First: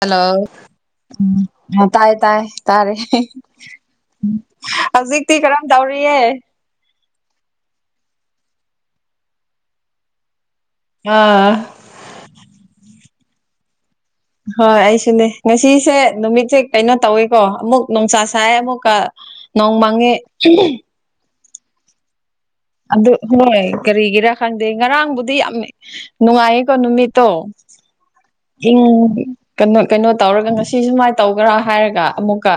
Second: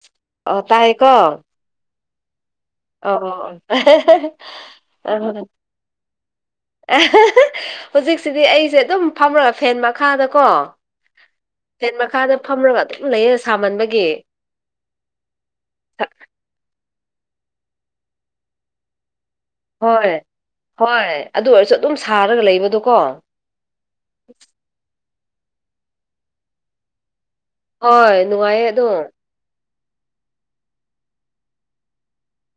Hello ꯑꯣ ꯇꯥꯏꯀꯣ ꯎꯝ ꯇꯥꯏ ꯇꯥꯏ ꯇꯥꯔꯦ ꯑꯣ ꯑꯣ ꯍꯧꯖꯤꯛꯇꯤ ꯀꯔꯝ ꯇꯧꯔꯤꯌꯦ ꯍꯧꯖꯤꯛꯁꯤꯗꯤ ꯑꯩꯁꯦ ꯑꯗꯨꯝ ꯐꯝꯔꯒ ꯐꯦꯟ ꯃꯈꯥꯗꯀꯣ ꯑꯥ ꯐꯦꯟ ꯃꯈꯥꯗ ꯐꯝꯔꯒ ꯑꯗꯨꯝ ꯂꯩꯌꯦ ꯁꯥꯃꯟꯕꯒꯤ ꯍꯣꯏ ꯑꯩꯁꯨꯅꯦ ꯉꯁꯤꯁꯦ ꯅꯨꯃꯤꯠꯁꯦ ꯀꯩꯅꯣ ꯇꯧꯋꯤꯀꯣ ꯑꯃꯨꯛ ꯅꯨꯡꯁꯥ ꯁꯥꯏ ꯑꯃꯨꯛꯀ ꯅꯣꯡ ꯍꯣꯏ ꯃꯪꯉꯦ ꯍꯣꯏ ꯑꯗꯨ ꯑꯣꯏꯔꯁꯨ ꯑꯗꯨꯝ ꯁꯥꯔꯒ ꯂꯩꯕꯗꯣ ꯑꯗꯨ ꯍꯣꯏ ꯀꯔꯤꯒꯤꯔꯥ ꯈꯪꯗꯦ ꯉꯔꯥꯡꯕꯨꯗꯤ ꯌꯥꯝ ꯅꯨꯡꯉꯥꯏꯌꯦꯀꯣ ꯅꯨꯃꯤꯠꯇꯣ ꯍꯣꯏ ꯅꯨꯡꯉꯥꯏ ꯏꯪ ꯀꯩꯅꯣ ꯀꯩꯅꯣ ꯇꯧꯔꯒ ꯉꯁꯤ ꯁꯨꯃꯥꯏꯅ ꯇꯧꯒ꯭ꯔꯥ ꯍꯥꯏꯔꯒ ꯑꯃꯨꯛꯀ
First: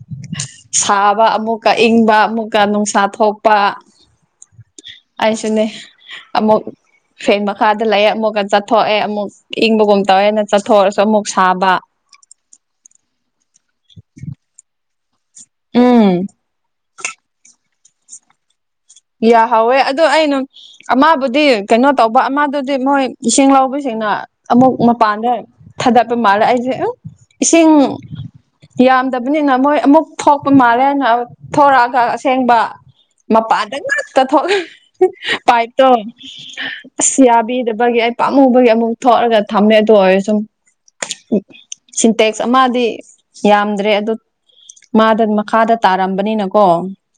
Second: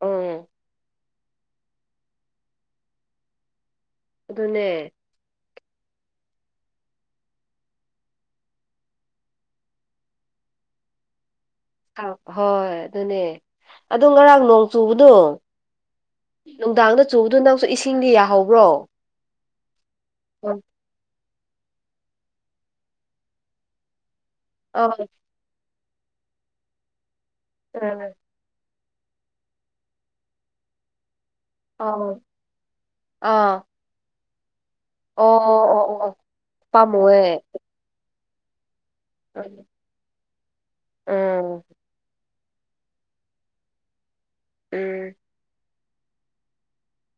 ꯎꯝ ꯁꯥꯕ ꯑꯃꯨꯛꯀ ꯏꯪꯕ ꯑꯃꯨꯛꯀ ꯅꯨꯡꯁꯥ ꯊꯣꯛꯄ ꯑꯗꯨꯅꯦ ꯑꯩꯁꯨꯅꯦ ꯑꯃꯨꯛ ꯐꯦꯟ ꯃꯈꯥꯗ ꯂꯩꯌ‌ꯦ ꯑꯃꯨꯛꯀ ꯆꯠꯊꯣꯛꯑꯦ ꯑꯃꯨꯛ ꯏꯪꯕꯒꯨꯝ ꯇꯧꯋꯦꯅ ꯆꯠꯊꯣꯛꯔꯁꯨ ꯑꯃꯨꯛ ꯁꯥꯕ ꯍꯣꯏ ꯑꯗꯨꯅꯦ ꯑꯗꯨ ꯉꯔꯥꯡ ꯅꯣꯡ ꯆꯨꯕꯗꯣ ꯎꯝ ꯅꯨꯡꯗꯥꯡꯗ ꯆꯨꯕꯗꯨ ꯅꯪꯁꯨ ꯏꯁꯤꯡꯗꯤ ꯌꯥꯍꯧꯕ꯭ꯔꯣ ꯌꯥꯍꯧꯋꯦ ꯑꯗꯣ ꯑꯩꯅ ꯑ ꯑꯃꯕꯨꯗꯤ ꯀꯩꯅꯣ ꯇꯧꯕ ꯑꯃꯗꯨꯗꯤ ꯃꯣꯏ ꯏꯁꯤꯡ ꯂꯧꯕꯁꯤꯡꯅ ꯑꯃꯨꯛ ꯃꯄꯥꯟꯗ ꯊꯥꯗꯠꯄ ꯃꯥꯜꯂꯦ ꯑꯩꯁꯦ ꯎꯉ ꯏꯁꯤꯡ ꯑꯥ ꯌꯥꯝꯗꯕꯅꯤꯅ ꯃꯣꯏ ꯑꯃꯨꯛ ꯊꯣꯛꯄ ꯃꯥꯜꯂꯦ ꯍꯥꯏꯅ ꯊꯣꯔꯛꯑꯒ ꯑꯥ ꯑꯁꯦꯡꯕ ꯑꯣ ꯃꯄꯥꯟꯗ ꯉꯥꯛꯇ ꯊꯣꯛꯂꯦ ꯑꯣ ꯄꯥꯏꯞꯇꯣ ꯑꯣ ꯑꯁ ꯄꯥꯝꯃꯨꯑꯦ ꯌꯥꯕꯤꯗꯕꯒꯤ ꯑꯩ ꯄꯥꯝꯃꯨꯕꯒꯤ ꯑꯃꯨꯛ ꯊꯣꯛꯑꯒ ꯊꯝꯃꯦ ꯑꯗꯨ ꯑꯣꯏꯔꯁꯨ ꯎꯡ ꯎꯝ ꯁꯤꯟꯇꯦꯛꯁ ꯑꯃꯗꯤ ꯌꯥꯝꯗ꯭ꯔꯦ ꯑꯗꯨ ꯎꯝ ꯃꯥꯗ ꯃꯈꯥꯗ ꯇꯥꯔꯝꯕꯅꯤꯅꯀꯣ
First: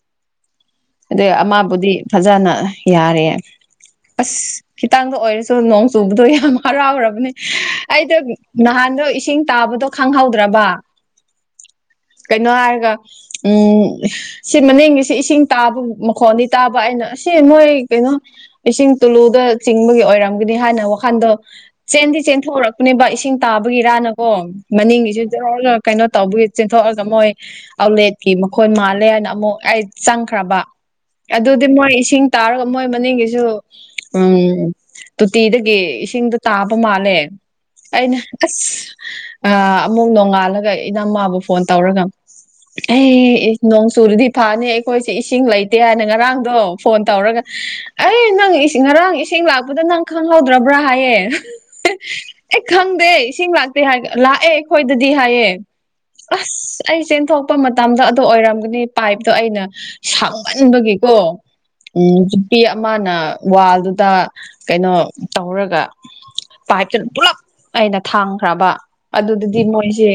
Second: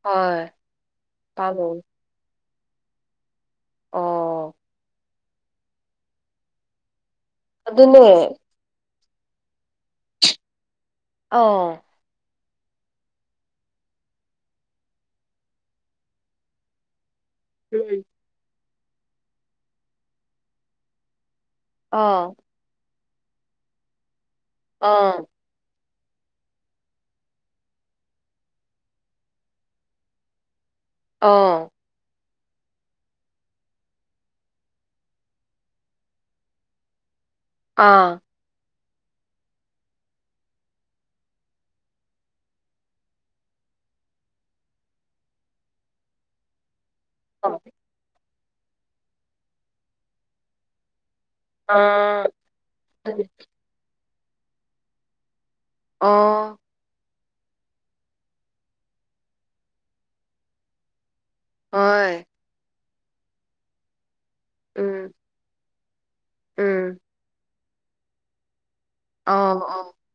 ꯍꯣꯏ ꯑꯗꯩ ꯄꯥꯝꯃꯦ ꯑꯃꯕꯨꯗꯤ ꯐꯖꯅ ꯌꯥꯔꯦ ꯑꯁ ꯑꯣ ꯈꯤꯇꯪꯗ ꯑꯣꯏꯔ ꯁꯨ ꯅꯣꯡ ꯆꯨꯕꯗꯣ ꯌꯥꯝ ꯍꯔꯥꯎꯔꯕꯅꯦ ꯑꯩꯗ‌ꯣ ꯑꯗꯨꯅꯦ ꯅꯍꯥꯟꯗꯣ ꯏꯁꯤꯡ ꯇꯥꯕꯗꯣ ꯈꯪꯍꯧꯗ꯭ꯔꯥꯕ ꯑꯥꯎ ꯀꯩꯅꯣ ꯍꯥꯏꯔꯒ ꯎꯝ ꯁꯤ ꯃꯅꯤꯡꯒꯤꯁꯤ ꯏꯁꯤꯡ ꯇꯥꯕꯥ ꯃꯈꯣꯟꯗꯤ ꯇꯥꯕ ꯑꯩꯅ ꯑꯁꯤ ꯅꯣꯏ ꯎꯝ ꯀꯩꯅꯣ ꯏꯁꯤꯡ ꯇꯨꯂꯨꯗ ꯆꯤꯡꯕꯒꯤ ꯑꯣꯏꯔꯝꯒꯅꯤ ꯍꯥꯏꯅ ꯋꯥꯈꯟꯗꯣ ꯆꯦꯟꯗꯤ ꯑꯣ ꯆꯦꯟꯊꯣꯛꯔꯛ ꯄꯨꯅꯦꯕ ꯏꯁꯤꯡ ꯇꯥꯕꯒꯤꯔꯥꯅꯀꯣ ꯃꯅꯤꯡꯒꯤꯁꯨ ꯑꯣ ꯖ꯭ꯔꯣ ꯖ꯭ꯔꯣ ꯀꯩꯅꯣ ꯇꯧꯕꯒꯤ ꯆꯦꯟꯊꯣꯛꯑꯒ ꯃꯣꯏ ꯑꯥꯎꯠꯂꯦꯠꯀꯤ ꯃꯈꯣꯟ ꯃꯥꯜꯂꯦ ꯍꯥꯏꯅ ꯑꯃꯨꯛ ꯑꯩ ꯆꯪꯈ꯭ꯔꯕ ꯑꯗꯨꯗꯤ ꯑꯣ ꯃꯣꯏ ꯏꯁꯤꯡ ꯇꯥꯔꯒ ꯃꯣꯏ ꯃꯅꯤꯡꯒꯤꯁꯨ ꯎꯝ ꯇꯣꯇꯤꯗꯒꯤ ꯏꯁꯤꯡꯗꯨ ꯇꯥꯕ ꯃꯥꯜꯂꯦ ꯑꯩꯅ ꯑꯥ ꯑꯁ ꯑꯃꯨꯛ ꯅꯣꯡꯉꯥꯜꯂꯒ ꯏꯅꯥꯝꯃꯥꯕꯨ ꯐꯣꯟ ꯇꯧꯔꯒ ꯑꯩ ꯅꯣꯡ ꯆꯨꯔꯥꯗꯤ ꯐꯅꯤ ꯑꯩꯈꯣꯏꯁꯦ ꯏꯁꯤꯡ ꯂꯩ ꯇꯦ ꯍꯥꯏꯅ ꯉꯔꯥꯡꯗꯣ ꯐꯣꯟ ꯇꯧꯔꯒ ꯑꯩ ꯅꯪ ꯉꯔꯥꯡ ꯏꯁꯤꯡ ꯂꯥꯛꯄꯗꯣ ꯅꯪ ꯈꯪꯍꯧꯗ꯭ꯔꯥꯕ꯭ꯔꯥ ꯍꯥꯏꯌꯦ ꯑꯥ ꯑꯦ ꯈꯪꯗꯦ ꯏꯁꯤꯡ ꯂꯥꯛꯇꯦ ꯍꯥꯏꯒꯥ ꯂꯥꯛꯑꯦ ꯑꯩꯈꯣꯏꯗꯗꯤ ꯍꯥꯏꯌꯦ ꯑꯣ ꯑꯁ ꯑꯩ ꯆꯦꯟꯊꯣꯛꯄ ꯃꯇꯝꯗ ꯑꯗꯨ ꯑꯣꯏꯔꯝꯒꯅꯤ ꯄꯥꯏꯞꯇꯣ ꯑꯩꯅ ꯁꯥꯡꯃꯟꯕꯒꯤꯀꯣ ꯎꯝ ꯍꯣꯏ ꯌꯨꯄꯤ ꯑꯃꯅ ꯋꯥꯜꯗꯨꯗ ꯀꯩꯅꯣ ꯎꯝ ꯇꯧꯔꯒ ꯎꯝ ꯄꯥꯏꯞꯇꯨꯅ ꯄꯨꯂꯞ ꯑꯩꯅ ꯊꯥꯡꯈ꯭ꯔꯕ ꯑꯣ ꯑꯗꯨꯗꯨꯗꯤ ꯑꯣ ꯃꯣꯏꯁꯦ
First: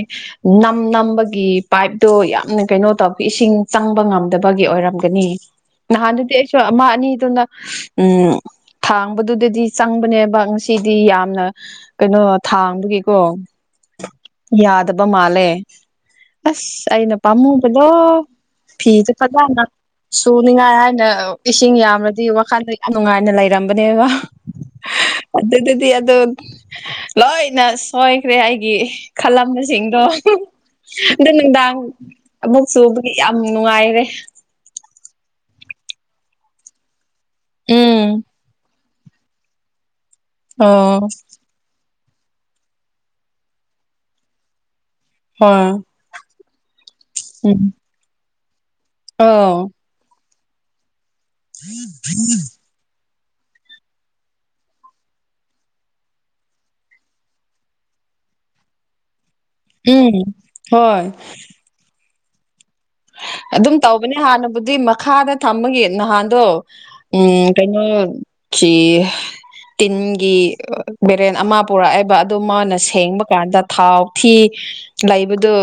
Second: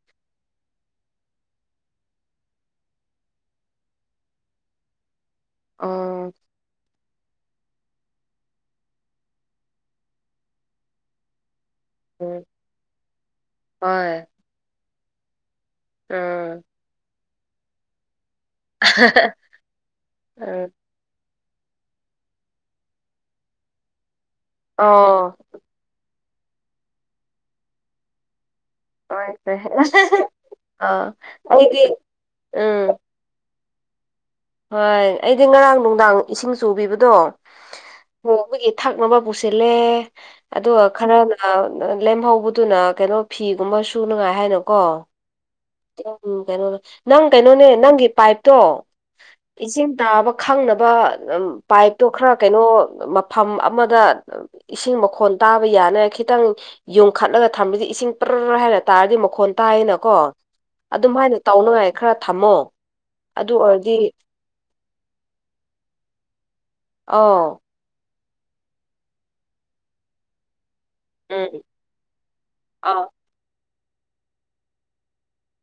ꯅꯝ ꯅꯝꯕꯒꯤ ꯄꯥꯏꯞꯇꯣ ꯌꯥꯝꯅ ꯀꯩꯅꯣ ꯇꯧꯕꯒꯤ ꯏꯁꯤꯡ ꯆꯪꯕ ꯉꯝꯗꯕꯒꯤ ꯑꯣꯏꯔꯝ ꯒꯥꯅꯤ ꯑꯣ ꯅꯍꯥꯟꯗꯨꯗꯤ ꯑꯩꯁꯨ ꯑꯃ ꯑꯅꯤꯗꯨꯅ ꯎꯝ ꯊꯥꯡꯕꯗꯨꯗꯗꯤ ꯆꯪꯕꯅꯦꯕ ꯉꯁꯤꯗꯤ ꯌꯥꯝꯅ ꯀꯩꯅꯣ ꯎꯝ ꯊꯥꯡꯕꯥꯒꯤꯀꯣ ꯍꯣꯏ ꯌꯥꯗꯕ ꯃꯥꯜꯂꯦ ꯎꯝ ꯑꯁ ꯑꯩꯅ ꯄꯥꯝꯃꯨꯕꯗꯣ ꯐꯤꯁꯦ ꯐꯖꯅ ꯎꯝ ꯁꯨꯅꯤꯡꯉꯥꯏ ꯊꯥꯏꯅ ꯏꯁꯤꯡ ꯌꯥꯝꯔꯗꯤ ꯋꯥꯈꯜꯗ ꯌꯥꯝ ꯅꯨꯡꯉꯥꯏꯅ ꯂꯩꯔꯝꯕꯅꯦꯕ ꯑꯣ ꯑꯗꯨꯗꯤ ꯑꯗꯨ ꯂꯣꯏꯅ ꯁꯣꯏꯈ꯭ꯔꯦ ꯑꯩꯒꯤ ꯑꯁ ꯈꯜꯂꯝꯕꯁꯤꯡꯗꯣ ꯑꯗꯣ ꯑꯥ ꯅꯨꯡꯗꯥꯡ ꯑꯩꯗꯤ ꯑꯃꯨꯛ ꯆꯨ ꯎꯝ ꯌꯥꯝ ꯅꯨꯡꯉꯥꯏꯔꯦ ꯍꯣꯏ ꯑꯩꯗꯤ ꯉꯔꯥꯡ ꯅꯨꯡꯗꯥꯡ ꯏꯁꯤꯡ ꯆꯨꯕꯤꯕꯗꯣ ꯎꯝ ꯍꯣꯡꯕꯒꯤ ꯊꯛꯅꯕ ꯄꯨꯁꯤꯜꯂꯦ ꯑꯗꯨꯒ ꯑꯣ ꯈꯔꯅ ꯂꯦꯝꯍꯧꯕꯗꯨꯅ ꯀꯩꯅꯣ ꯐꯤꯒꯨꯝꯕ ꯁꯨꯅꯥꯉꯥꯏ ꯍꯥꯏꯅꯀꯣ ꯍꯣꯏ ꯀꯩꯅꯣꯅꯦ ꯅꯪ ꯎꯝ ꯀꯩꯅꯣꯅꯦ ꯅꯪꯒꯤ ꯄꯥꯏ꯭ꯞꯇꯣ ꯑꯣ ꯏꯁꯤꯡ ꯇꯥꯕ ꯈꯪꯅꯕ ꯄꯥꯏ꯭ꯞꯇꯣ ꯈꯔ ꯀꯩꯅꯣ ꯃꯐꯝ ꯑꯃꯗ ꯏꯁꯤꯡ ꯃꯈꯣꯟ ꯇꯥꯕ ꯌꯥꯅꯉꯥꯏ ꯈꯤꯇꯪ ꯌꯨꯡꯈꯠꯂꯒ ꯊꯝꯔꯗꯤ ꯏꯁꯤꯡ ꯄ꯭ꯔ ꯍꯥꯏꯅ ꯇꯥꯔꯗꯤ ꯃꯈꯣꯟ ꯎꯝ ꯇꯥꯏꯌꯦꯅꯀꯣ ꯍꯣꯏ ꯑꯗꯨꯝ ꯍꯥꯏꯅ ꯇꯧꯅꯉꯥꯏ ꯈꯔ ꯊꯝꯃꯣ ꯑꯗꯨ ꯑꯗꯨꯝ ꯑꯣꯏꯔꯗꯤ ꯇꯧꯕꯅꯤ ꯍꯥꯟꯅꯕꯨꯗꯤ ꯃꯈꯥꯗ ꯊꯝꯃꯒꯤ ꯅꯍꯥꯟꯗꯣ ꯎꯝ ꯑꯧ ꯀꯩꯅꯣ ꯈꯤ ꯇꯤꯟꯒꯤ ꯕꯦꯔꯦꯟ ꯑꯃ ꯎꯝ ꯄꯨꯔꯛꯑꯦꯕ ꯑꯗꯨ ꯃꯥꯅ ꯑꯥ ꯁꯦꯡꯕ ꯀꯥꯟꯗ ꯊꯥꯎ ꯊꯤ ꯂꯩꯕꯗꯨ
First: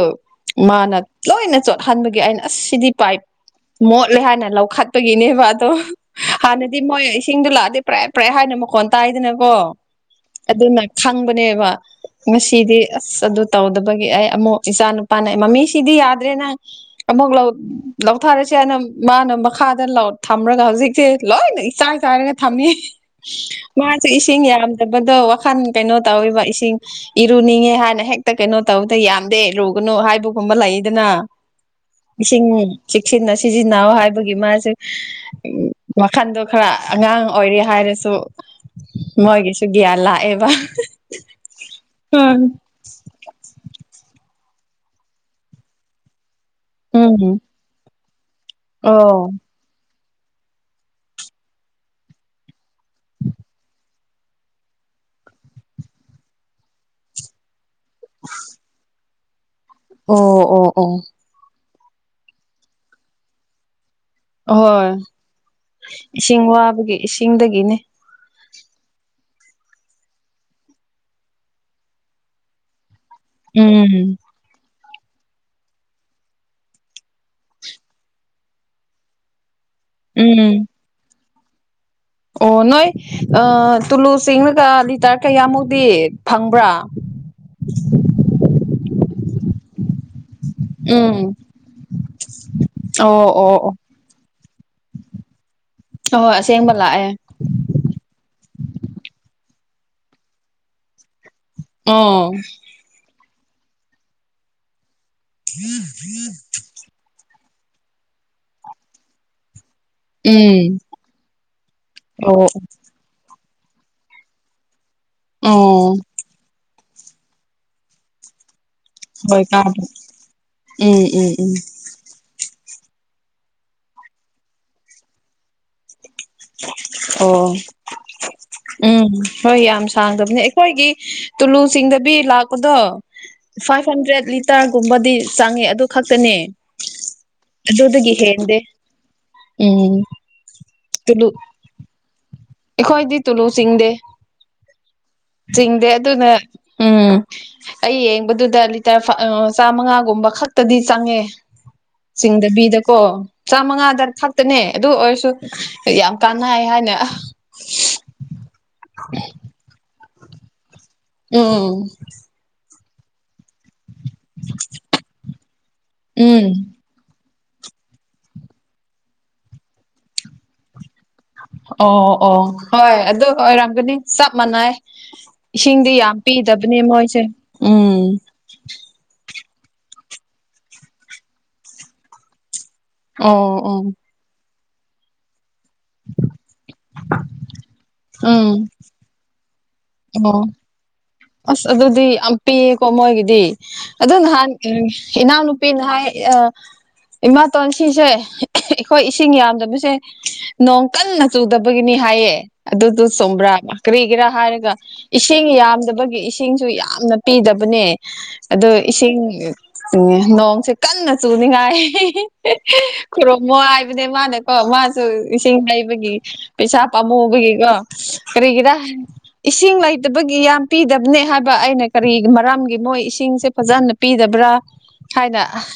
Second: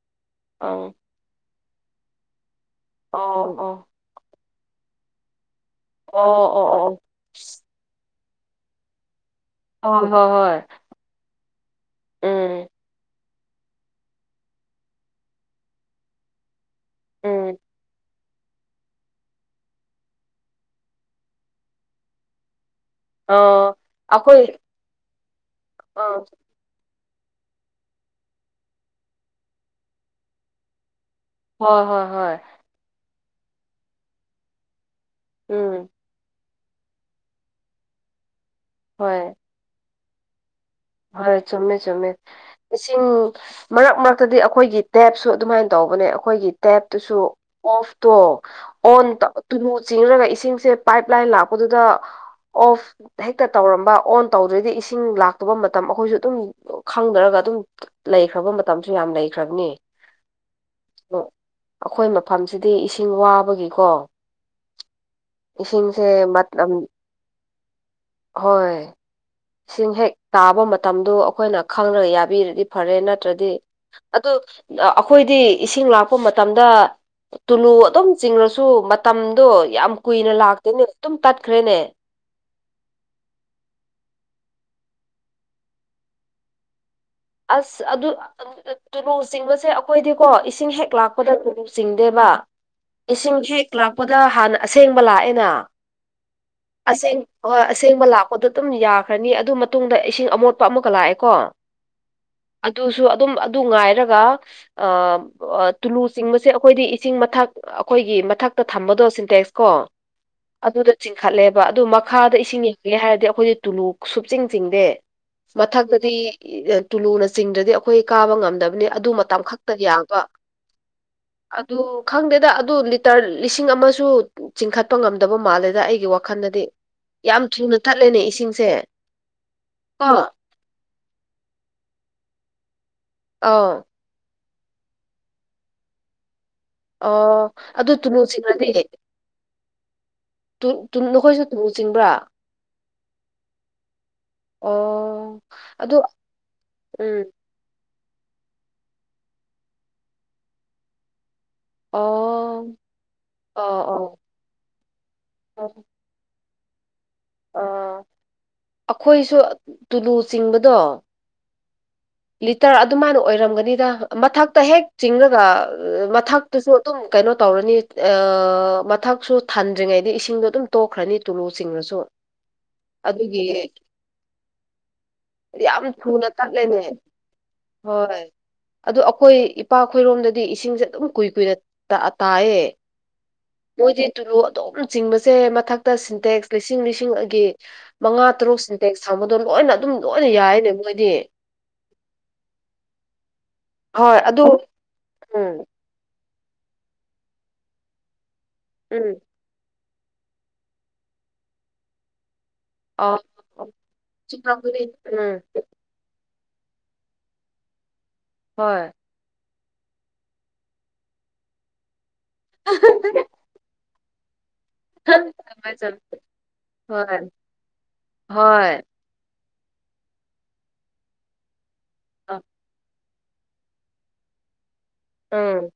ꯑꯪ ꯃꯥꯅ ꯂꯣꯏꯅ ꯆꯣꯠꯍꯟꯕꯒꯤ ꯑꯩꯅ ꯑꯁ ꯁꯤꯗꯤ ꯄꯥꯏ꯭ꯞ ꯑꯣ ꯑꯣ ꯃꯣꯠ ꯂꯦ ꯍꯥꯏꯅ ꯂꯧꯈꯠꯄꯒꯤꯅꯦꯕ ꯑꯗꯣ ꯑꯣ ꯑꯣ ꯍꯥꯟꯅꯗꯤ ꯑꯣ ꯃꯣꯏ ꯏꯁꯤꯡꯗꯣ ꯂꯥꯛꯑꯗꯤ ꯄ꯭ꯔꯦ ꯄ꯭ꯔꯦ ꯍꯥꯏꯅ ꯃꯈꯣꯟ ꯇꯥꯏꯗꯅꯀꯣ ꯑꯣ ꯍꯣꯏ ꯍꯣꯏ ꯍꯣꯏ ꯑꯗꯨꯅ ꯈꯪꯕꯅꯦꯕ ꯎꯝ ꯉꯥꯁꯤꯗꯤ ꯑꯁ ꯑꯗꯨ ꯇꯧꯗꯕꯒꯤ ꯑꯩ ꯑꯃꯨꯛ ꯏꯆꯥ ꯅꯨꯨꯄꯥꯅ ꯑꯩ ꯃꯃꯤꯁꯤꯗꯤ ꯌꯥꯗ꯭ꯔꯦꯅꯥ ꯑꯃꯨꯛ ꯂꯧ ꯎꯝ ꯂꯧ ꯊꯥꯔꯁꯦ ꯍꯥꯏꯅꯥ ꯃꯥꯅ ꯃꯈꯥꯗ ꯂꯧ ꯊꯝꯔꯒ ꯍꯧꯖꯤꯛꯁꯦ ꯂꯣꯏꯅ ꯏꯆꯥꯏ ꯆꯥꯏꯔꯒ ꯊꯝꯃꯤ ꯑꯣ ꯃꯥꯁꯨ ꯏꯁꯤꯡ ꯑꯩꯈꯣꯏ ꯌꯥꯝꯗꯕꯗꯣ ꯋꯥꯈꯟ ꯀꯩꯅꯣ ꯑꯥ ꯇꯧꯋꯦꯕ ꯏꯁꯤꯡ ꯏꯔꯨꯅꯤꯡꯉꯦ ꯍꯥꯏꯅ ꯍꯦꯛꯇ ꯀꯩꯅꯣ ꯇꯧꯕꯗ ꯌꯥꯝꯗꯦ ꯏꯔꯨꯒꯅꯨ ꯍꯥꯏꯕꯒꯨꯝꯕ ꯂꯩꯗꯅ ꯍꯣꯏ ꯍꯣꯏ ꯍꯣꯏ ꯏꯁꯤꯡ ꯆꯦꯛꯁꯤꯟꯅ ꯁꯤꯖꯤꯟꯅꯧ ꯍꯥꯏꯕꯒꯤ ꯃꯥꯁꯦ ꯎꯝ ꯈꯟꯗꯣ ꯈꯔ ꯑꯉꯥꯡ ꯑꯣꯏꯔꯤ ꯍꯥꯏꯔꯁꯨ ꯍꯣꯏ ꯃꯣꯏꯒꯤꯁꯨ ꯒ꯭ꯌꯥꯟ ꯂꯥꯛꯑꯦꯕ ꯍꯣꯏ ꯆꯨꯝꯃꯦ ꯆꯨꯝꯃꯦ ꯏꯁꯤꯡ ꯃꯔꯛ ꯃꯔꯛꯇꯗꯤ ꯑꯩꯈꯣꯏꯒꯤ ꯇꯦꯞꯁꯨ ꯑꯗꯨꯃꯥꯏꯟ ꯇꯧꯕꯅꯦ ꯑꯩꯈꯣꯏꯒꯤ ꯇꯦꯞꯇꯨꯁꯨ ꯎꯝ ꯑꯣꯐ ꯇꯣ ꯑꯣꯟ ꯑꯣ ꯇꯧ ꯇꯨꯂꯨ ꯆꯤꯡꯔꯒ ꯏꯁꯤꯡꯁꯦ ꯄꯥꯏꯞ ꯂꯥꯏꯟ ꯂꯥꯛꯄꯗꯨꯗ ꯑꯣꯐ ꯍꯦꯛꯇ ꯇꯧꯔꯝꯕ ꯑꯣꯟ ꯇꯧꯗ꯭ꯔꯗꯤ ꯏꯁꯤꯡ ꯂꯥꯛ ꯇꯣꯕ ꯃꯇꯝ ꯑꯩꯈꯣꯏꯁꯨ ꯑꯗꯨꯝ ꯈꯪꯅꯔꯒ ꯑꯗꯨꯝ ꯂꯩꯈ꯭ꯔꯕ ꯃꯇꯝꯁꯨ ꯌꯥꯝ ꯂꯩꯈ꯭ꯔꯕꯅꯤ ꯑꯣ ꯑꯣ ꯑꯣ ꯑꯣ ꯑꯩꯈꯣꯏ ꯃꯐꯝꯁꯤꯗꯤ ꯏꯁꯤꯡ ꯋꯥꯕꯒꯤꯀꯣ ꯑꯍꯣꯏ ꯏꯁꯤꯡꯁꯦ ꯏꯁꯤꯡ ꯃꯇꯝ ꯋꯥꯕꯒꯤ ꯏꯁꯤꯡꯗꯒꯤꯅꯦ ꯍꯣꯏ ꯏꯁꯤꯡ ꯍꯦꯛ ꯇꯥꯕ ꯃꯇꯝꯗꯨ ꯑꯩꯈꯣꯏꯅ ꯈꯪꯔꯒ ꯌꯥꯕꯤꯔꯗꯤ ꯐꯔꯦ ꯅꯠꯇ꯭ꯔꯗꯤ ꯎꯝ ꯑꯗꯨ ꯑꯩꯈꯣꯏꯗꯤ ꯏꯁꯤꯡ ꯂꯥꯛꯄ ꯃꯇꯝꯗ ꯇꯨꯂꯨ ꯑꯗꯨꯝ ꯆꯤꯡꯔꯁꯨ ꯃꯇꯝꯗꯣ ꯌꯥꯝ ꯀꯨꯏꯅ ꯎꯝ ꯂꯥꯛꯇꯦꯅꯦ ꯑꯗꯨꯝ ꯇꯠꯈ꯭ꯔꯦꯅꯦ ꯑꯣ ꯅꯣꯏ ꯑ ꯇꯨꯂꯨ ꯆꯤꯡꯔꯒ ꯂꯤꯇꯔ ꯀꯌꯥꯃꯨꯛꯇꯤ ꯐꯪꯕ꯭ꯔꯥ ꯑꯁ ꯑꯗꯨ ꯇꯨꯂꯨ ꯆꯤꯡꯕꯁꯦ ꯑꯩꯈꯣꯏꯗꯤꯀꯣ ꯏꯁꯤꯡ ꯍꯦꯛ ꯂꯥꯛꯄꯗ ꯎꯝ ꯇꯨꯨꯂꯨ ꯆꯤꯡꯗꯦꯕ ꯑꯣ ꯑꯣ ꯏꯁꯤꯡꯁꯤ ꯍꯦꯛ ꯑꯣ ꯂꯥꯛꯄꯗ ꯍꯥꯟꯅ ꯑꯁꯦꯡꯕ ꯂꯥꯛꯑꯦꯅ ꯑꯍꯣꯏ ꯑꯁꯦꯡꯕ ꯂꯥꯛꯑꯦ ꯑꯍꯣꯏ ꯑꯁꯦꯡꯕ ꯂꯥꯛꯄꯗꯣ ꯑꯗꯨꯝ ꯌꯥꯈ꯭ꯔꯅꯤ ꯑꯗꯨ ꯃꯇꯨꯡꯗ ꯏꯁꯤꯡ ꯑꯃꯣꯠꯄ ꯑꯃꯨꯛꯀ ꯂꯥꯛꯑꯦꯀꯣ ꯑꯣ ꯑꯗꯨꯁꯨ ꯑꯗꯨꯝ ꯑꯗꯨ ꯉꯥꯏꯔꯒ ꯑꯝ ꯑ ꯇꯨꯂꯨ ꯆꯤꯡꯕꯁꯦ ꯑꯩꯈꯣꯏꯗꯤ ꯏꯁꯤꯡ ꯃꯊꯛ ꯑꯩꯈꯣꯏꯒꯤ ꯃꯊꯛꯇ ꯊꯝꯕꯗꯣ ꯁꯤꯟꯇꯦꯛꯁ ꯀꯣ ꯎꯝ ꯑꯗꯨꯗ ꯆꯤꯡꯈꯠꯂꯦꯕ ꯑꯗꯨ ꯃꯈꯥꯗ ꯑꯣ ꯏꯁꯤꯡ ꯌꯦ ꯒꯦ ꯍꯥꯏꯔꯗꯤ ꯑꯩꯈꯣꯏꯗꯤ ꯇꯨꯂꯨ ꯁꯨꯞꯆꯤꯡ ꯆꯤꯡꯗꯦ ꯑꯣ ꯃꯊꯛꯇꯗꯤ ꯇꯨꯂꯨꯅ ꯆꯤꯡꯗ꯭ꯔꯗꯤ ꯑꯩꯈꯣꯏ ꯀꯥꯕ ꯉꯝꯗꯕꯅꯦ ꯑꯗꯨ ꯃꯇꯝ ꯍꯣꯏ ꯈꯛꯇ ꯀꯥꯕ ꯌꯥꯒ ꯎꯝ ꯎꯝ ꯎꯝ ꯑꯗꯨ ꯈꯪꯗꯦꯗ ꯑꯗꯨ ꯂꯤꯇꯔ ꯂꯤꯁꯤꯡ ꯑꯃꯁꯨ ꯆꯤꯡꯈꯠꯄ ꯉꯝꯗꯕ ꯃꯥꯜꯂꯦꯗ ꯑꯩꯒꯤ ꯋꯥꯛ ꯑꯣ ꯏꯁꯤꯡꯁꯦ ꯎꯝ ꯍꯣꯏ ꯌꯥꯝ ꯀꯣ ꯁꯥꯡꯗꯕꯅꯦ ꯑꯩ ꯑꯩꯈꯣꯏꯒꯤ ꯇꯨꯂꯨ ꯆꯤꯡꯗꯕꯤ ꯂꯥꯛꯄꯗꯣ ꯑꯥꯎ ꯐꯥꯏꯚ ꯍꯟꯗ꯭ꯔꯦꯠ ꯂꯤ ꯇꯔꯒꯨꯝꯕꯗꯤ ꯆꯪꯉꯦ ꯑꯗꯨ ꯈꯛꯇꯅꯦ ꯑꯣ ꯑꯗꯨ ꯑꯗꯨꯗꯒꯤ ꯇꯨꯂꯨ ꯍꯦꯟꯗꯦ ꯆꯤꯡꯔꯗꯤ ꯎꯝ ꯇꯨ ꯇꯨ ꯇꯨꯂꯨ ꯅꯈꯣꯏꯁꯨ ꯇꯨꯨꯂꯨ ꯆꯤꯡꯕ꯭ꯔꯥ ꯑꯩꯈꯣꯏꯗꯤ ꯇꯨꯂꯨ ꯆꯤꯡꯗꯦ ꯑꯣ ꯆꯤꯡꯗꯦ ꯑꯗꯨ ꯑꯗꯨꯅ ꯎꯝ ꯑꯩ ꯌꯦꯡꯕꯗꯨꯗ ꯂꯤꯇꯔ ꯐꯥ ꯑ ꯆꯥꯃꯉꯥꯒꯨꯝꯕ ꯈꯛꯇꯗꯤ ꯆꯪꯉꯦ ꯑꯣ ꯆꯤꯡꯗꯕꯤꯗꯀꯣ ꯑꯣ ꯆꯥꯝꯃꯉꯥꯗꯔ ꯑꯣ ꯈꯛ ꯇꯅꯦ ꯑꯗꯨ ꯑꯣꯏꯔꯁꯨ ꯌꯥꯝ ꯀꯥꯟꯅꯩ ꯍꯥꯏꯅ ꯑ ꯑ ꯑꯈꯣꯏꯁꯨ ꯇꯨꯂꯨ ꯆꯤꯡꯕꯗꯣ ꯎꯝ ꯂꯤꯇꯔ ꯑꯗꯨꯃꯥꯏꯅ ꯑꯣꯏꯔꯝꯒꯅꯤꯗ ꯃꯊꯛꯇ ꯍꯦꯛ ꯆꯤꯡꯔꯒ ꯎꯝ ꯃꯊꯛꯇꯨꯁꯨ ꯇꯨꯝ ꯀꯩꯅꯣ ꯇꯧꯔꯅꯤ ꯑꯥ ꯃꯊꯛꯁꯨ ꯊꯟꯗ꯭ꯔꯤꯉꯩꯗ ꯏꯁꯤꯡꯗꯣ ꯗꯨꯝ ꯇꯣꯛꯈ꯭ꯔꯅꯤ ꯇꯨꯂꯨ ꯆꯤꯡꯉꯁꯨ ꯑꯣ ꯑꯣ ꯍꯣꯏ ꯑꯗꯨ ꯑꯗꯨꯒꯤ ꯑꯣꯏꯔꯝꯒꯅꯤ ꯆꯞ ꯃꯥꯟꯅꯩ ꯏꯁꯤꯡꯗꯤ ꯌꯥꯝ ꯊꯨꯅ ꯄꯤꯗꯕꯅꯦ ꯇꯠꯂꯦꯅꯦ ꯃꯣꯏꯁꯦ ꯎꯝ ꯍꯣꯏ ꯑꯗꯣ ꯑꯈꯣꯏ ꯏꯄꯥ ꯈꯣꯏꯔꯣꯝꯗꯗꯤ ꯏꯁꯤꯡꯁꯦ ꯑꯗꯨꯝ ꯀꯨꯏ ꯀꯨꯏꯅ ꯇꯥ ꯇꯥꯏꯌꯦ ꯑꯣ ꯑꯣ ꯃꯣꯏꯗꯤ ꯇꯨꯂꯨ ꯑꯗꯨꯝ ꯆꯤꯡꯕꯁꯦ ꯃꯊꯛꯇ ꯁꯤꯟꯇꯦꯛꯁ ꯂꯤꯁꯤꯡ ꯂꯤꯁꯤꯡꯒꯤ ꯃꯉꯥ ꯎꯝ ꯇꯔꯨꯛ ꯁꯤꯟꯇꯦꯛꯁ ꯊꯝꯕꯗꯣ ꯂꯣꯏꯅ ꯑꯗꯨꯝ ꯂꯣꯏꯅ ꯑꯣ ꯌꯥꯏꯅꯦ ꯃꯣꯏꯗꯤ ꯑꯁ ꯑꯗꯨꯗꯤ ꯌꯥꯝ ꯄꯤꯌꯦꯀꯣ ꯃꯣꯏꯒꯤꯗꯤ ꯑꯗꯨ ꯅꯍꯥꯟ ꯎꯝ ꯏꯅꯥꯎꯅꯨꯄꯤ ꯅ ꯍꯥꯏꯌꯦ ꯑꯥ ꯏꯃꯥꯇꯣꯟ ꯁꯤꯁꯦ ꯑꯩꯈꯣꯏ ꯎꯝ ꯏꯁꯤꯡ ꯌꯥꯝꯗꯕꯁꯦ ꯅꯣꯡ ꯀꯟꯅ ꯆꯨꯗꯕꯒꯤꯅꯤ ꯍꯥꯏꯌꯦ ꯑꯗꯨꯗꯣ ꯑ ꯆꯣꯝꯕ꯭ꯔꯥ ꯀꯔꯤꯒꯤꯔꯥ ꯍꯥꯏꯔꯒ ꯎꯝ ꯏꯁꯤꯡ ꯌꯥꯝꯗꯕ ꯒꯤ ꯏꯁꯤꯡꯁꯨ ꯌꯥꯝꯅ ꯄꯤꯗꯕꯅꯦ ꯑꯗꯣ ꯍꯣꯏ ꯏꯁꯤꯡ ꯎꯝ ꯅꯣꯡꯁꯦ ꯀꯟꯅ ꯆꯨꯅꯤꯡꯉꯥꯏ ꯈꯨꯔꯨꯝꯃꯣ ꯍꯥꯏ ꯅꯦ ꯃꯥꯅꯀꯣ ꯃꯥ ꯎꯝ ꯏꯁꯤꯡ ꯂꯩꯕꯒꯤ ꯄꯩꯁꯥ ꯄꯥꯝꯃꯨꯕꯒꯤꯀꯣ ꯍꯣꯏ ꯍꯣꯏ ꯀꯔꯤꯒꯤꯔ ꯏꯁꯤꯡ ꯂꯩꯇꯕꯒꯤ ꯌꯥꯝ ꯄꯤꯗꯕꯅꯦ ꯍꯥꯏꯕ ꯑꯩꯅ ꯀꯔꯤ ꯑꯥ ꯃꯔꯝꯒꯤ ꯃꯣꯏ ꯏꯁꯤꯡꯁꯦ ꯐꯖꯅ ꯄꯤꯗꯕ꯭ꯔꯥ ꯍꯥꯏꯅ ꯎꯝ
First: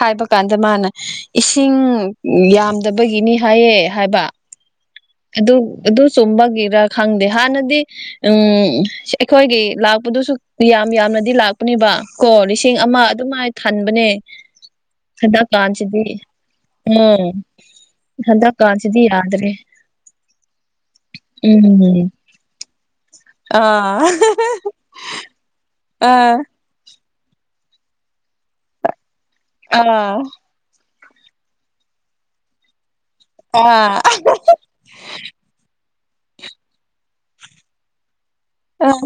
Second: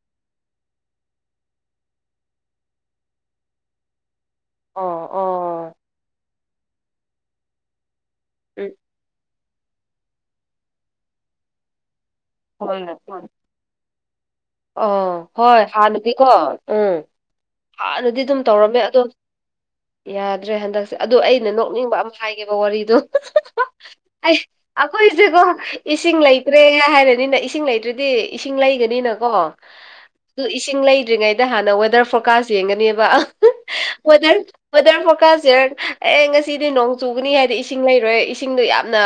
ꯍꯥꯏꯕ ꯀꯥꯟꯗ ꯃꯥꯅ ꯏꯁꯤꯡ ꯌꯥꯝꯗꯕꯒꯤꯅꯤ ꯍꯥꯏꯌꯦ ꯍꯥꯏꯕ ꯑꯣ ꯑꯣ ꯑꯗꯨ ꯑꯗꯨ ꯆꯨꯝꯕꯒꯤꯔ ꯈꯪꯗꯦ ꯍꯥꯟꯅꯗꯤ ꯎꯝ ꯈꯣꯏꯒꯤ ꯂꯥꯛꯄꯗꯨꯁꯨ ꯌꯥꯝ ꯌꯥꯝꯅꯗꯤ ꯂꯥꯛꯄꯅꯦꯕ ꯀꯣ ꯂꯤꯁꯤꯡ ꯍꯣꯏ ꯑꯃ ꯍꯣꯏ ꯑꯗꯨꯃꯥꯏ ꯈꯟꯕꯅꯦ ꯑꯣ ꯍꯣꯏ ꯍꯥꯟꯅꯗꯤꯀꯣ ꯎꯝ ꯍꯥꯟꯅꯗꯤ ꯗꯨꯝ ꯇꯧꯔꯝꯃꯦ ꯑꯗꯣ ꯍꯟꯗꯛꯀꯥꯟꯁꯤꯗꯤ ꯌꯥꯗ꯭ꯔꯦ ꯌꯥꯗ꯭ꯔꯦ ꯍꯟꯗꯛ ꯑꯗꯨ ꯑꯩꯅ ꯅꯣꯛꯅꯤꯡꯕ ꯎꯝ ꯑꯃ ꯍꯥꯏꯒꯦꯕ ꯋꯥꯔꯤꯗꯣ ꯑꯥ ꯑꯩ ꯑꯈꯣꯏꯁꯦꯀꯣ ꯏꯁꯤꯡ ꯑꯥ ꯂꯩꯇ꯭ꯔꯦꯅ ꯍꯥꯏꯔꯅꯤꯅ ꯏꯁꯤꯡ ꯂꯩꯇ꯭ꯔꯗꯤ ꯏꯁꯤꯡ ꯂꯩꯒꯅꯤꯅꯀꯣ ꯑꯥ ꯑꯗꯨ ꯏꯁꯤꯡ ꯂꯩꯗ꯭ꯔꯤꯉꯩꯗ ꯍꯥꯟꯅ ꯋꯦꯗꯔ ꯐꯣꯔꯀꯥꯁ ꯌꯦꯡꯒꯅꯤꯕ ꯑ ꯑꯥ ꯋꯦꯗꯔ ꯋꯦꯗꯔ ꯐꯣꯀꯁ ꯌꯦꯔ ꯑꯦ ꯉꯁꯤꯗꯤ ꯅꯣꯡ ꯆꯨꯒꯅꯤ ꯍꯥꯏꯗꯤ ꯏꯁꯤꯡ ꯂꯩꯔꯣꯏ ꯏꯁꯤ ꯁꯤꯡꯗꯣ ꯑꯥ ꯌꯥꯝꯅ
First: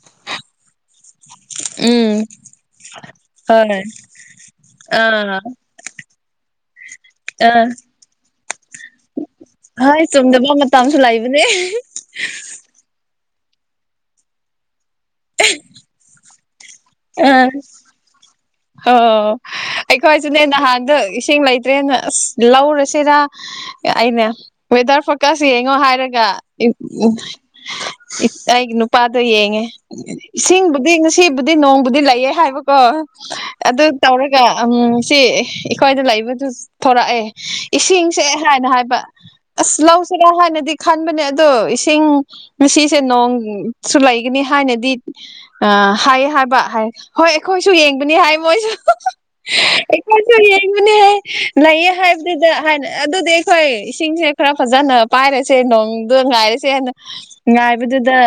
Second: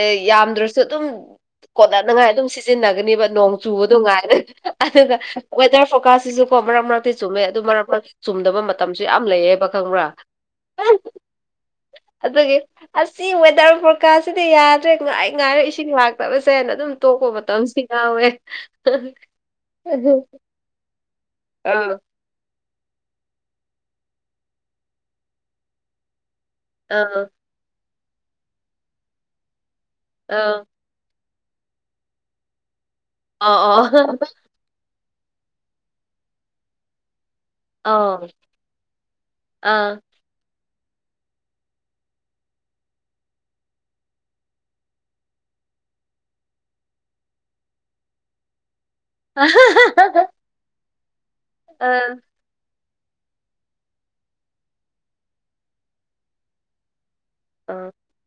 ꯑꯦ ꯌꯥꯝꯗ꯭ꯔꯁꯨ ꯑꯗꯨꯝ ꯎꯝ ꯀꯣꯟꯅꯅꯉꯥꯏ ꯑꯗꯨꯝ ꯁꯤꯖꯤꯟꯅꯒꯅꯤꯕ ꯅꯣꯡ ꯍꯣꯏ ꯆꯨꯕꯗꯣ ꯉꯥꯏ ꯑꯗꯨꯅ ꯑꯥ ꯋꯦꯗꯔ ꯐꯣꯔꯀꯥꯁꯁꯤꯁꯨ ꯀꯣ ꯃꯔꯛ ꯃꯔꯛꯇꯤ ꯆꯨꯝꯃꯦ ꯑꯥ ꯑꯗꯨ ꯃꯔꯛ ꯃꯔꯛ ꯆꯨꯝꯗꯕ ꯃꯇꯝꯁꯨ ꯌꯥꯝ ꯂꯩꯌꯦꯕ ꯈꯪꯕ ꯍꯣꯏ ꯆꯨꯝꯗꯕ ꯃꯇꯝꯁꯨ ꯂꯩꯕꯅꯦ ꯑꯗꯨꯒꯤ ꯑꯁꯤ ꯋꯦꯗꯔ ꯐꯣꯔꯀꯥꯁꯁꯤꯗꯤ ꯌꯥꯗ꯭ꯔꯦ ꯉꯥꯏ ꯉꯥꯏꯔꯦ ꯏꯁꯤꯡ ꯂꯥꯛꯇꯕꯁꯦꯅ ꯑꯗꯨꯝ ꯇꯣꯛꯄ ꯑꯥ ꯃꯇꯝ ꯁꯤ ꯉꯥꯎꯔꯦ ꯑꯣ ꯑꯩꯈꯣꯏꯁꯨꯅꯦ ꯅꯍꯥꯟꯗꯣ ꯏꯁꯤꯡ ꯂꯩꯇ꯭ꯔꯦꯅ ꯑꯥ ꯑꯁ ꯂꯧꯔꯁꯤꯔꯥ ꯑꯩꯅ ꯋꯦꯗꯔ ꯐꯣꯀꯁ ꯌꯦꯡꯉꯣ ꯍꯥꯏꯔꯒ ꯎꯝ ꯎꯝ ꯑꯥ ꯑꯩꯒꯤ ꯅꯨꯄꯥꯗ ꯌꯦꯡꯉꯦ ꯏꯁꯤꯡ ꯑꯥ ꯗꯤ ꯉꯁꯤꯕꯨꯗꯤ ꯅꯣꯡꯕꯨꯗꯤ ꯂꯩꯌꯦ ꯍꯥꯏꯕꯀꯣ ꯑꯗꯨ ꯑꯥ ꯇꯧꯔꯒ ꯑꯝ ꯁꯤ ꯑꯩꯈꯣꯏꯗ ꯂꯩꯕꯗꯨꯁꯨ ꯊꯣꯔꯛꯑꯦ ꯏꯁꯤꯡꯁꯦ ꯑꯥ ꯍꯥꯏꯅ ꯍꯥꯏꯕ ꯑꯁ ꯑꯥ ꯂꯧ ꯁꯤꯔꯥ ꯍꯥꯟꯅꯗꯤ ꯈꯟꯕꯅꯦ ꯑꯗꯣ ꯏꯁꯤꯡ ꯉꯁꯤꯁꯦ ꯅꯣꯡꯁꯨ ꯂꯩꯒꯅꯤ ꯍꯥꯏꯅꯗꯤ ꯑꯥ ꯍꯥꯏꯌꯦ ꯍꯥꯏꯕ ꯍꯥꯏ ꯍꯣꯏ ꯑꯩꯈꯣꯏꯁꯨ ꯌꯦꯡꯕꯅꯤ ꯍꯥꯏ ꯃꯣꯏꯁꯨ ꯑꯩꯈꯣꯏꯁꯨ ꯌꯦꯡꯉꯨꯅꯦꯍꯦ ꯂꯩꯌꯦ ꯑꯥ ꯍꯥꯏꯕꯗꯨꯗ ꯍꯥꯏꯅ ꯑꯗꯨꯗꯤ ꯑꯩꯈꯣꯏ ꯏꯁꯤꯡꯁꯦ ꯈꯔ ꯐꯖꯅ ꯄꯥꯏꯔꯁꯦ ꯅꯣꯡꯗꯨ ꯉꯥꯏꯔꯁꯦꯅ ꯑꯥ ꯉꯥꯏꯕꯗꯨꯗ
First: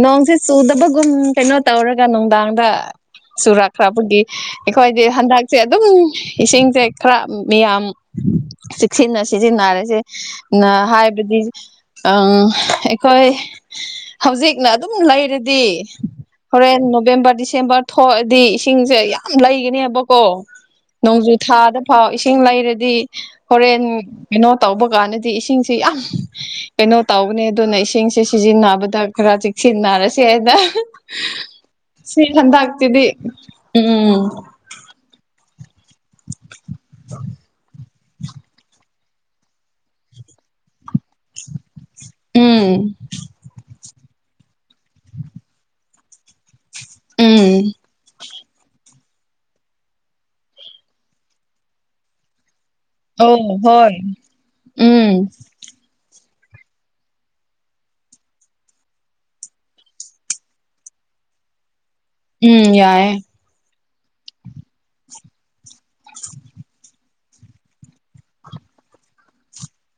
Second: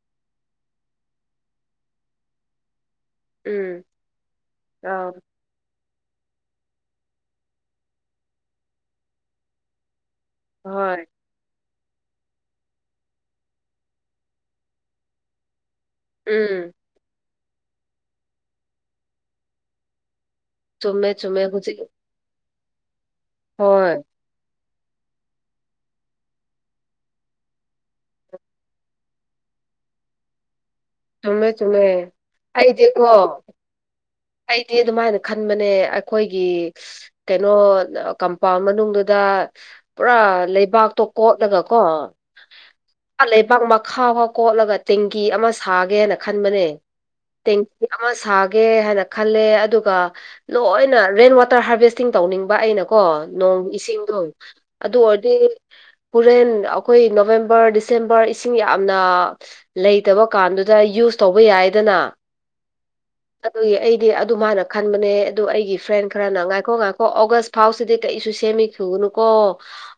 ꯅꯣꯡꯁꯦ ꯆꯨꯗꯕꯒꯨꯝ ꯀꯩꯅꯣ ꯇꯧꯔꯒ ꯅꯨꯡꯗꯥꯡꯗ ꯎꯝ ꯁꯨꯔꯛꯈ꯭ꯔꯕꯨꯒꯤ ꯑꯩꯈꯣꯏꯗꯤ ꯑꯥ ꯍꯟꯗꯛ ꯁꯦ ꯑꯗꯨꯝ ꯏꯁꯤꯡꯁꯦ ꯈꯔ ꯃꯤꯌꯥꯝ ꯆꯦꯛꯁꯤꯟꯅ ꯁꯤꯖꯤꯟꯅꯔꯁꯦ ꯍꯣꯏ ꯍꯥꯏꯕꯗꯤ ꯑꯪ ꯑꯩꯈꯣꯏ ꯍꯧꯖꯤꯛꯅ ꯑꯗꯨꯝ ꯂꯩꯔꯗꯤ ꯎꯝ ꯍꯣꯔꯦꯟ ꯅꯣꯕꯦꯝꯕꯔ ꯗꯤꯁꯦꯝꯕꯔ ꯊꯣꯛꯑꯗꯤ ꯏꯁꯤꯡꯁꯦ ꯌꯥꯝ ꯂꯩꯒꯅꯦꯕꯀꯣ ꯆꯨꯝꯃꯦ ꯅꯣꯡꯖꯨ ꯆꯨꯝꯃꯦ ꯍꯧꯖꯤꯛ ꯊꯥꯗ ꯐꯥꯎ ꯏꯁꯤꯡ ꯂꯩꯔꯗꯤ ꯍꯣꯔꯦꯟ ꯍꯣꯏ ꯀꯩꯅꯣ ꯇꯧꯕ ꯀꯥꯟꯗꯗꯤ ꯏꯁꯤꯡꯁꯤ ꯌꯥꯝ ꯀꯩꯅꯣ ꯇꯧꯕꯅꯦ ꯑꯗꯨꯅ ꯏꯁꯤꯡꯁꯦ ꯁꯤꯖꯤꯟꯅꯕꯗ ꯈꯔ ꯆꯦꯛꯁꯤꯟꯅꯔꯁꯦ ꯍꯥꯏꯅ ꯁꯤ ꯑꯩꯗꯤ ꯍꯟꯗꯛꯇꯤꯗꯤ ꯎꯝ ꯑꯩꯗꯤ ꯑꯗꯨꯃꯥꯏꯅ ꯈꯟꯕꯅꯦ ꯑꯩꯈꯣꯏꯒꯤ ꯀꯩꯅꯣ ꯀꯝꯄꯥꯎꯟ ꯃꯅꯨꯡꯗꯨꯗ ꯄꯨꯔꯥ ꯂꯩꯕꯥꯛꯇꯣ ꯀꯣꯠꯂꯒ ꯀꯣ ꯎꯝ ꯂꯩꯕꯥꯛ ꯃꯈꯥꯐꯥꯎ ꯀꯣꯠꯂꯒ ꯇꯦꯡꯀꯤ ꯑꯃ ꯁꯥꯒꯦꯅ ꯈꯟꯕꯅꯦ ꯎꯝ ꯇꯦꯡꯀꯤ ꯑꯃ ꯁꯥꯒꯦ ꯍꯥꯏꯅ ꯈꯜꯂꯦ ꯑꯗꯨꯒ ꯂꯣꯏꯅ ꯔꯦꯟ ꯋꯥꯇꯔ ꯍꯥꯔꯚꯦꯁꯇꯤꯡ ꯇꯧꯅꯤꯡꯕ ꯑꯩꯅ ꯀꯣ ꯑꯧ ꯅꯣꯡ ꯍꯣꯏ ꯏꯁꯤꯡꯗꯣ ꯑꯗꯨ ꯎꯝ ꯑꯣꯏꯔꯗꯤ ꯍꯨꯔꯦꯟ ꯑꯩꯈꯣꯏ ꯅꯣꯕꯦꯝꯕꯔ ꯗꯤꯁꯦꯝꯕꯔ ꯏꯁꯤꯡ ꯌꯥꯝꯅ ꯂꯩꯇꯕ ꯀꯥꯟꯗꯨꯗ ꯌꯨꯁ ꯇꯧꯕ ꯌꯥꯏꯌꯦꯗꯅ ꯎꯝ ꯌꯥꯏꯌꯦ ꯑꯗꯨꯒꯤ ꯑꯩꯗꯤ ꯑꯗꯨ ꯃꯥꯅ ꯈꯟꯕꯅꯦ ꯑꯗꯨ ꯑꯩꯒꯤ ꯐ꯭ꯔꯦꯟ ꯈꯔꯅ ꯉꯥꯏꯈꯣ ꯉꯥꯏꯈꯣ ꯑꯣꯒꯁ ꯐꯥꯎꯁꯤꯗꯤ ꯀꯔꯤꯁꯨ ꯁꯦꯝꯃꯤꯈꯨꯒꯅꯨꯀꯣ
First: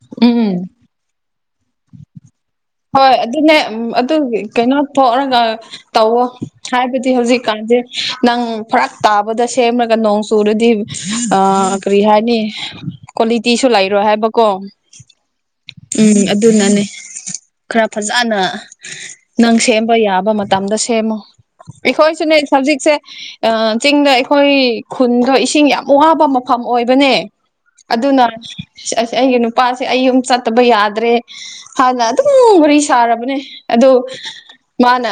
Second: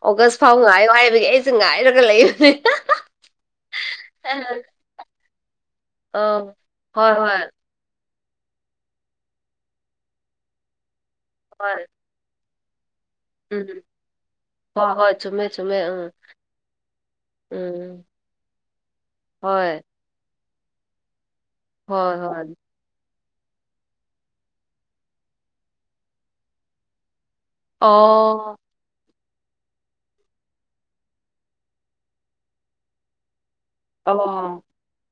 ꯑꯣꯒꯁ ꯎꯝ ꯐꯥꯎ ꯉꯥꯏꯌꯣ ꯍꯥꯏꯕꯒꯤ ꯑꯩꯁꯨ ꯉꯥꯏꯔꯒ ꯂꯩꯕꯅꯦ ꯍꯣꯏ ꯑꯗꯨꯅꯦ ꯎꯝ ꯑꯗꯨꯒꯤ ꯀꯩꯅꯣ ꯊꯣꯛꯔꯒ ꯑ ꯇꯧꯋꯣ ꯍꯥꯏꯕꯗꯤ ꯍꯣꯏ ꯍꯣꯏ ꯍꯧꯖꯤꯛꯀꯥꯟꯁꯦ ꯅꯪ ꯐꯔꯛ ꯇꯥꯕꯗ ꯁꯦꯝꯃꯒ ꯅꯣꯡ ꯆꯨꯨꯔꯗꯤ ꯑꯥ ꯍꯣꯏ ꯀꯔꯤ ꯍꯥꯏꯅꯤ ꯀꯋꯥꯂꯤꯇꯤꯁꯨ ꯎꯝ ꯂꯩꯔꯣꯏ ꯍꯥꯏꯕꯀꯣ ꯍꯣꯏ ꯍꯣꯏ ꯆꯨꯝꯃꯦ ꯆꯨꯝꯃꯦ ꯎꯝ ꯑꯗꯨꯅꯅꯦ ꯈꯔ ꯎꯝ ꯐꯖꯅ ꯅꯪ ꯍꯣꯏ ꯁꯦꯝꯕ ꯌꯥꯕ ꯃꯇꯝꯗ ꯁꯦꯝꯃꯣ ꯍꯣꯏ ꯑꯩꯈꯣꯏꯁꯨꯅꯦ ꯍꯣꯏ ꯁꯕꯖꯤꯛꯁꯦ ꯑꯥ ꯆꯤꯡꯗ ꯑꯩꯈꯣꯏ ꯈꯨꯟꯗꯣ ꯏꯁꯤꯡ ꯌꯥꯝ ꯋꯥꯕ ꯃꯐꯝ ꯑꯣꯏꯕꯅꯦ ꯑꯗꯨꯅ ꯑꯣ ꯑꯁ ꯑꯩꯒꯤ ꯅꯨꯄꯥꯁꯦ ꯑꯩ ꯌꯨꯝ ꯆꯠꯇꯕ ꯌꯥꯗꯔꯦ ꯍꯥꯏꯅ ꯑꯗꯨꯝ ꯋꯥꯔꯤ ꯁꯥꯔꯕꯅꯦ ꯑꯗꯣ ꯑꯣ ꯃꯥꯅ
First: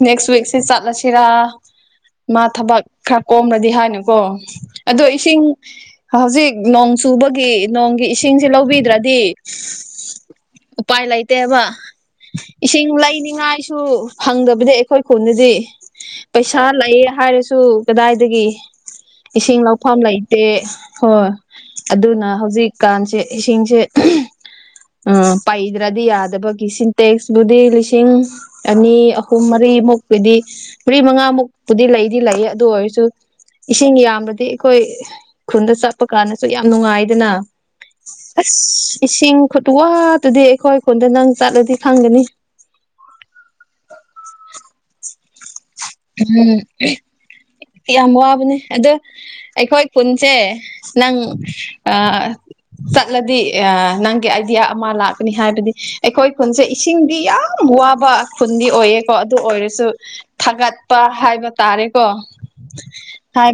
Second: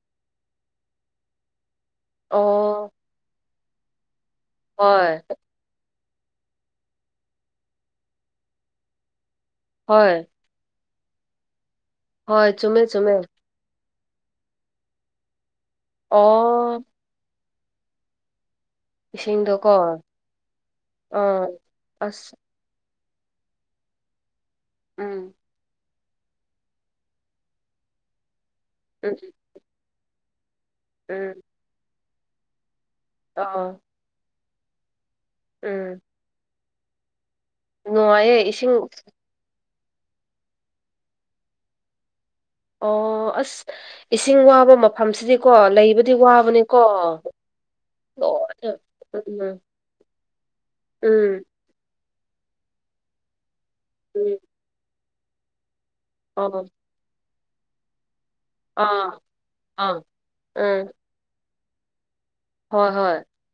ꯅꯦꯛꯁ ꯋꯤꯛꯁꯦ ꯆꯠꯂꯁꯤꯔꯥ ꯃꯥ ꯊꯕꯛ ꯑꯣ ꯈꯔ ꯀꯣꯝꯔꯗꯤ ꯍꯥꯏꯅꯨꯀꯣ ꯑꯗꯣ ꯍꯣꯏ ꯏꯁꯤꯡ ꯍꯧꯖꯤꯛ ꯅꯣꯡ ꯆꯨꯕꯒꯤ ꯅꯣꯡꯒꯤ ꯏꯁꯤꯡꯁꯤ ꯂꯧꯕꯤꯗꯔꯗꯤ ꯍꯣꯏ ꯎꯄꯥꯏ ꯂꯩꯇꯦꯕ ꯍꯣꯏ ꯆꯨꯝꯃꯦ ꯏꯁꯤꯡ ꯆꯨꯝꯃꯦ ꯂꯩꯅꯤꯡ ꯉꯥꯏꯁꯨ ꯐꯪꯗꯕꯅꯦ ꯑꯩꯈꯣꯏ ꯈꯨꯟꯗꯗꯤ ꯄꯩꯁꯥ ꯑꯣ ꯂꯩꯑꯦ ꯍꯥꯏꯔꯁꯨ ꯀꯗꯥꯏꯗꯒꯤ ꯏꯁꯤꯡ ꯏꯁꯤꯡꯗꯣꯀꯣ ꯂꯧꯐꯝ ꯂꯩꯇꯦ ꯍꯣꯏ ꯑꯥ ꯑꯗꯨꯅ ꯑꯁ ꯍꯧꯖꯤꯛ ꯀꯥꯟꯁꯦ ꯏꯁꯤꯡꯁꯦ ꯎꯝ ꯄꯩꯗ꯭ꯔ ꯗꯤ ꯌꯥꯗꯕꯒꯤ ꯁꯤꯟꯇꯦꯛꯁꯕꯨꯗꯤ ꯂꯤꯁꯤꯡ ꯑꯅꯤ ꯎꯝ ꯑꯍꯨꯝ ꯃꯔꯤꯃꯨꯛꯀꯤꯗꯤ ꯃꯔꯤ ꯎꯝ ꯃꯉꯥꯃꯨꯛꯄꯨꯗꯤ ꯂꯩꯗꯤ ꯂꯩꯌꯦ ꯑꯗꯨ ꯑꯣꯏꯔꯁꯨ ꯑꯥ ꯏꯁꯤꯡ ꯌꯥꯝꯔꯗꯤ ꯑꯩꯈꯣꯏ ꯈꯨꯟꯗ ꯎꯝ ꯆꯠꯄ ꯀꯥꯟꯗꯁꯨ ꯌꯥꯝ ꯅꯨꯡꯉꯥꯏꯗꯅ ꯅꯨꯡꯉꯥꯏꯌꯦ ꯑꯁ ꯏꯁꯤꯡ ꯏꯁꯤꯡ ꯈꯨꯠꯋꯥꯇꯨꯗꯤ ꯑꯩꯈꯣꯏ ꯈꯨꯟꯗ ꯅꯪ ꯆꯠꯂꯗꯤ ꯈꯪꯒꯅꯤ ꯑꯣ ꯑꯁ ꯏꯁꯤꯡ ꯋꯥꯕ ꯃꯐꯝꯁꯤꯗꯤꯀꯣ ꯂꯩꯕꯗꯤ ꯎꯝ ꯋꯥꯕꯅꯤꯀꯣ꯫ ꯌꯥꯝ ꯋꯥꯕꯅꯤ ꯂꯣꯏꯅ ꯑꯗꯣ ꯎꯝ ꯑꯩꯈꯣꯏ ꯈꯨꯟꯁꯦ ꯅꯪ ꯎꯝ ꯑ ꯆꯠꯂꯗꯤ ꯑ ꯅꯪꯒꯤ ꯎꯝ ꯑꯥꯏꯗꯤꯌꯥ ꯑꯃ ꯂꯥꯛꯀꯅꯤ ꯍꯥꯏꯕꯗꯤ ꯑꯩꯈꯣꯏ ꯈꯨꯟꯁꯦ ꯑꯣ ꯏꯁꯤꯡꯗꯤ ꯌꯥꯝ ꯋꯥꯕ ꯈꯨꯟꯗꯤ ꯑꯣꯏꯌꯦꯀꯣ ꯑꯥ ꯑꯗꯨ ꯑꯣꯏꯔꯁꯨ ꯑꯥ ꯊꯥꯒꯠ ꯎꯝ ꯄ ꯍꯥꯏꯕ ꯇꯥꯔꯦꯀꯣ ꯍꯣꯏ ꯍꯣꯏ ꯍꯥꯏꯕ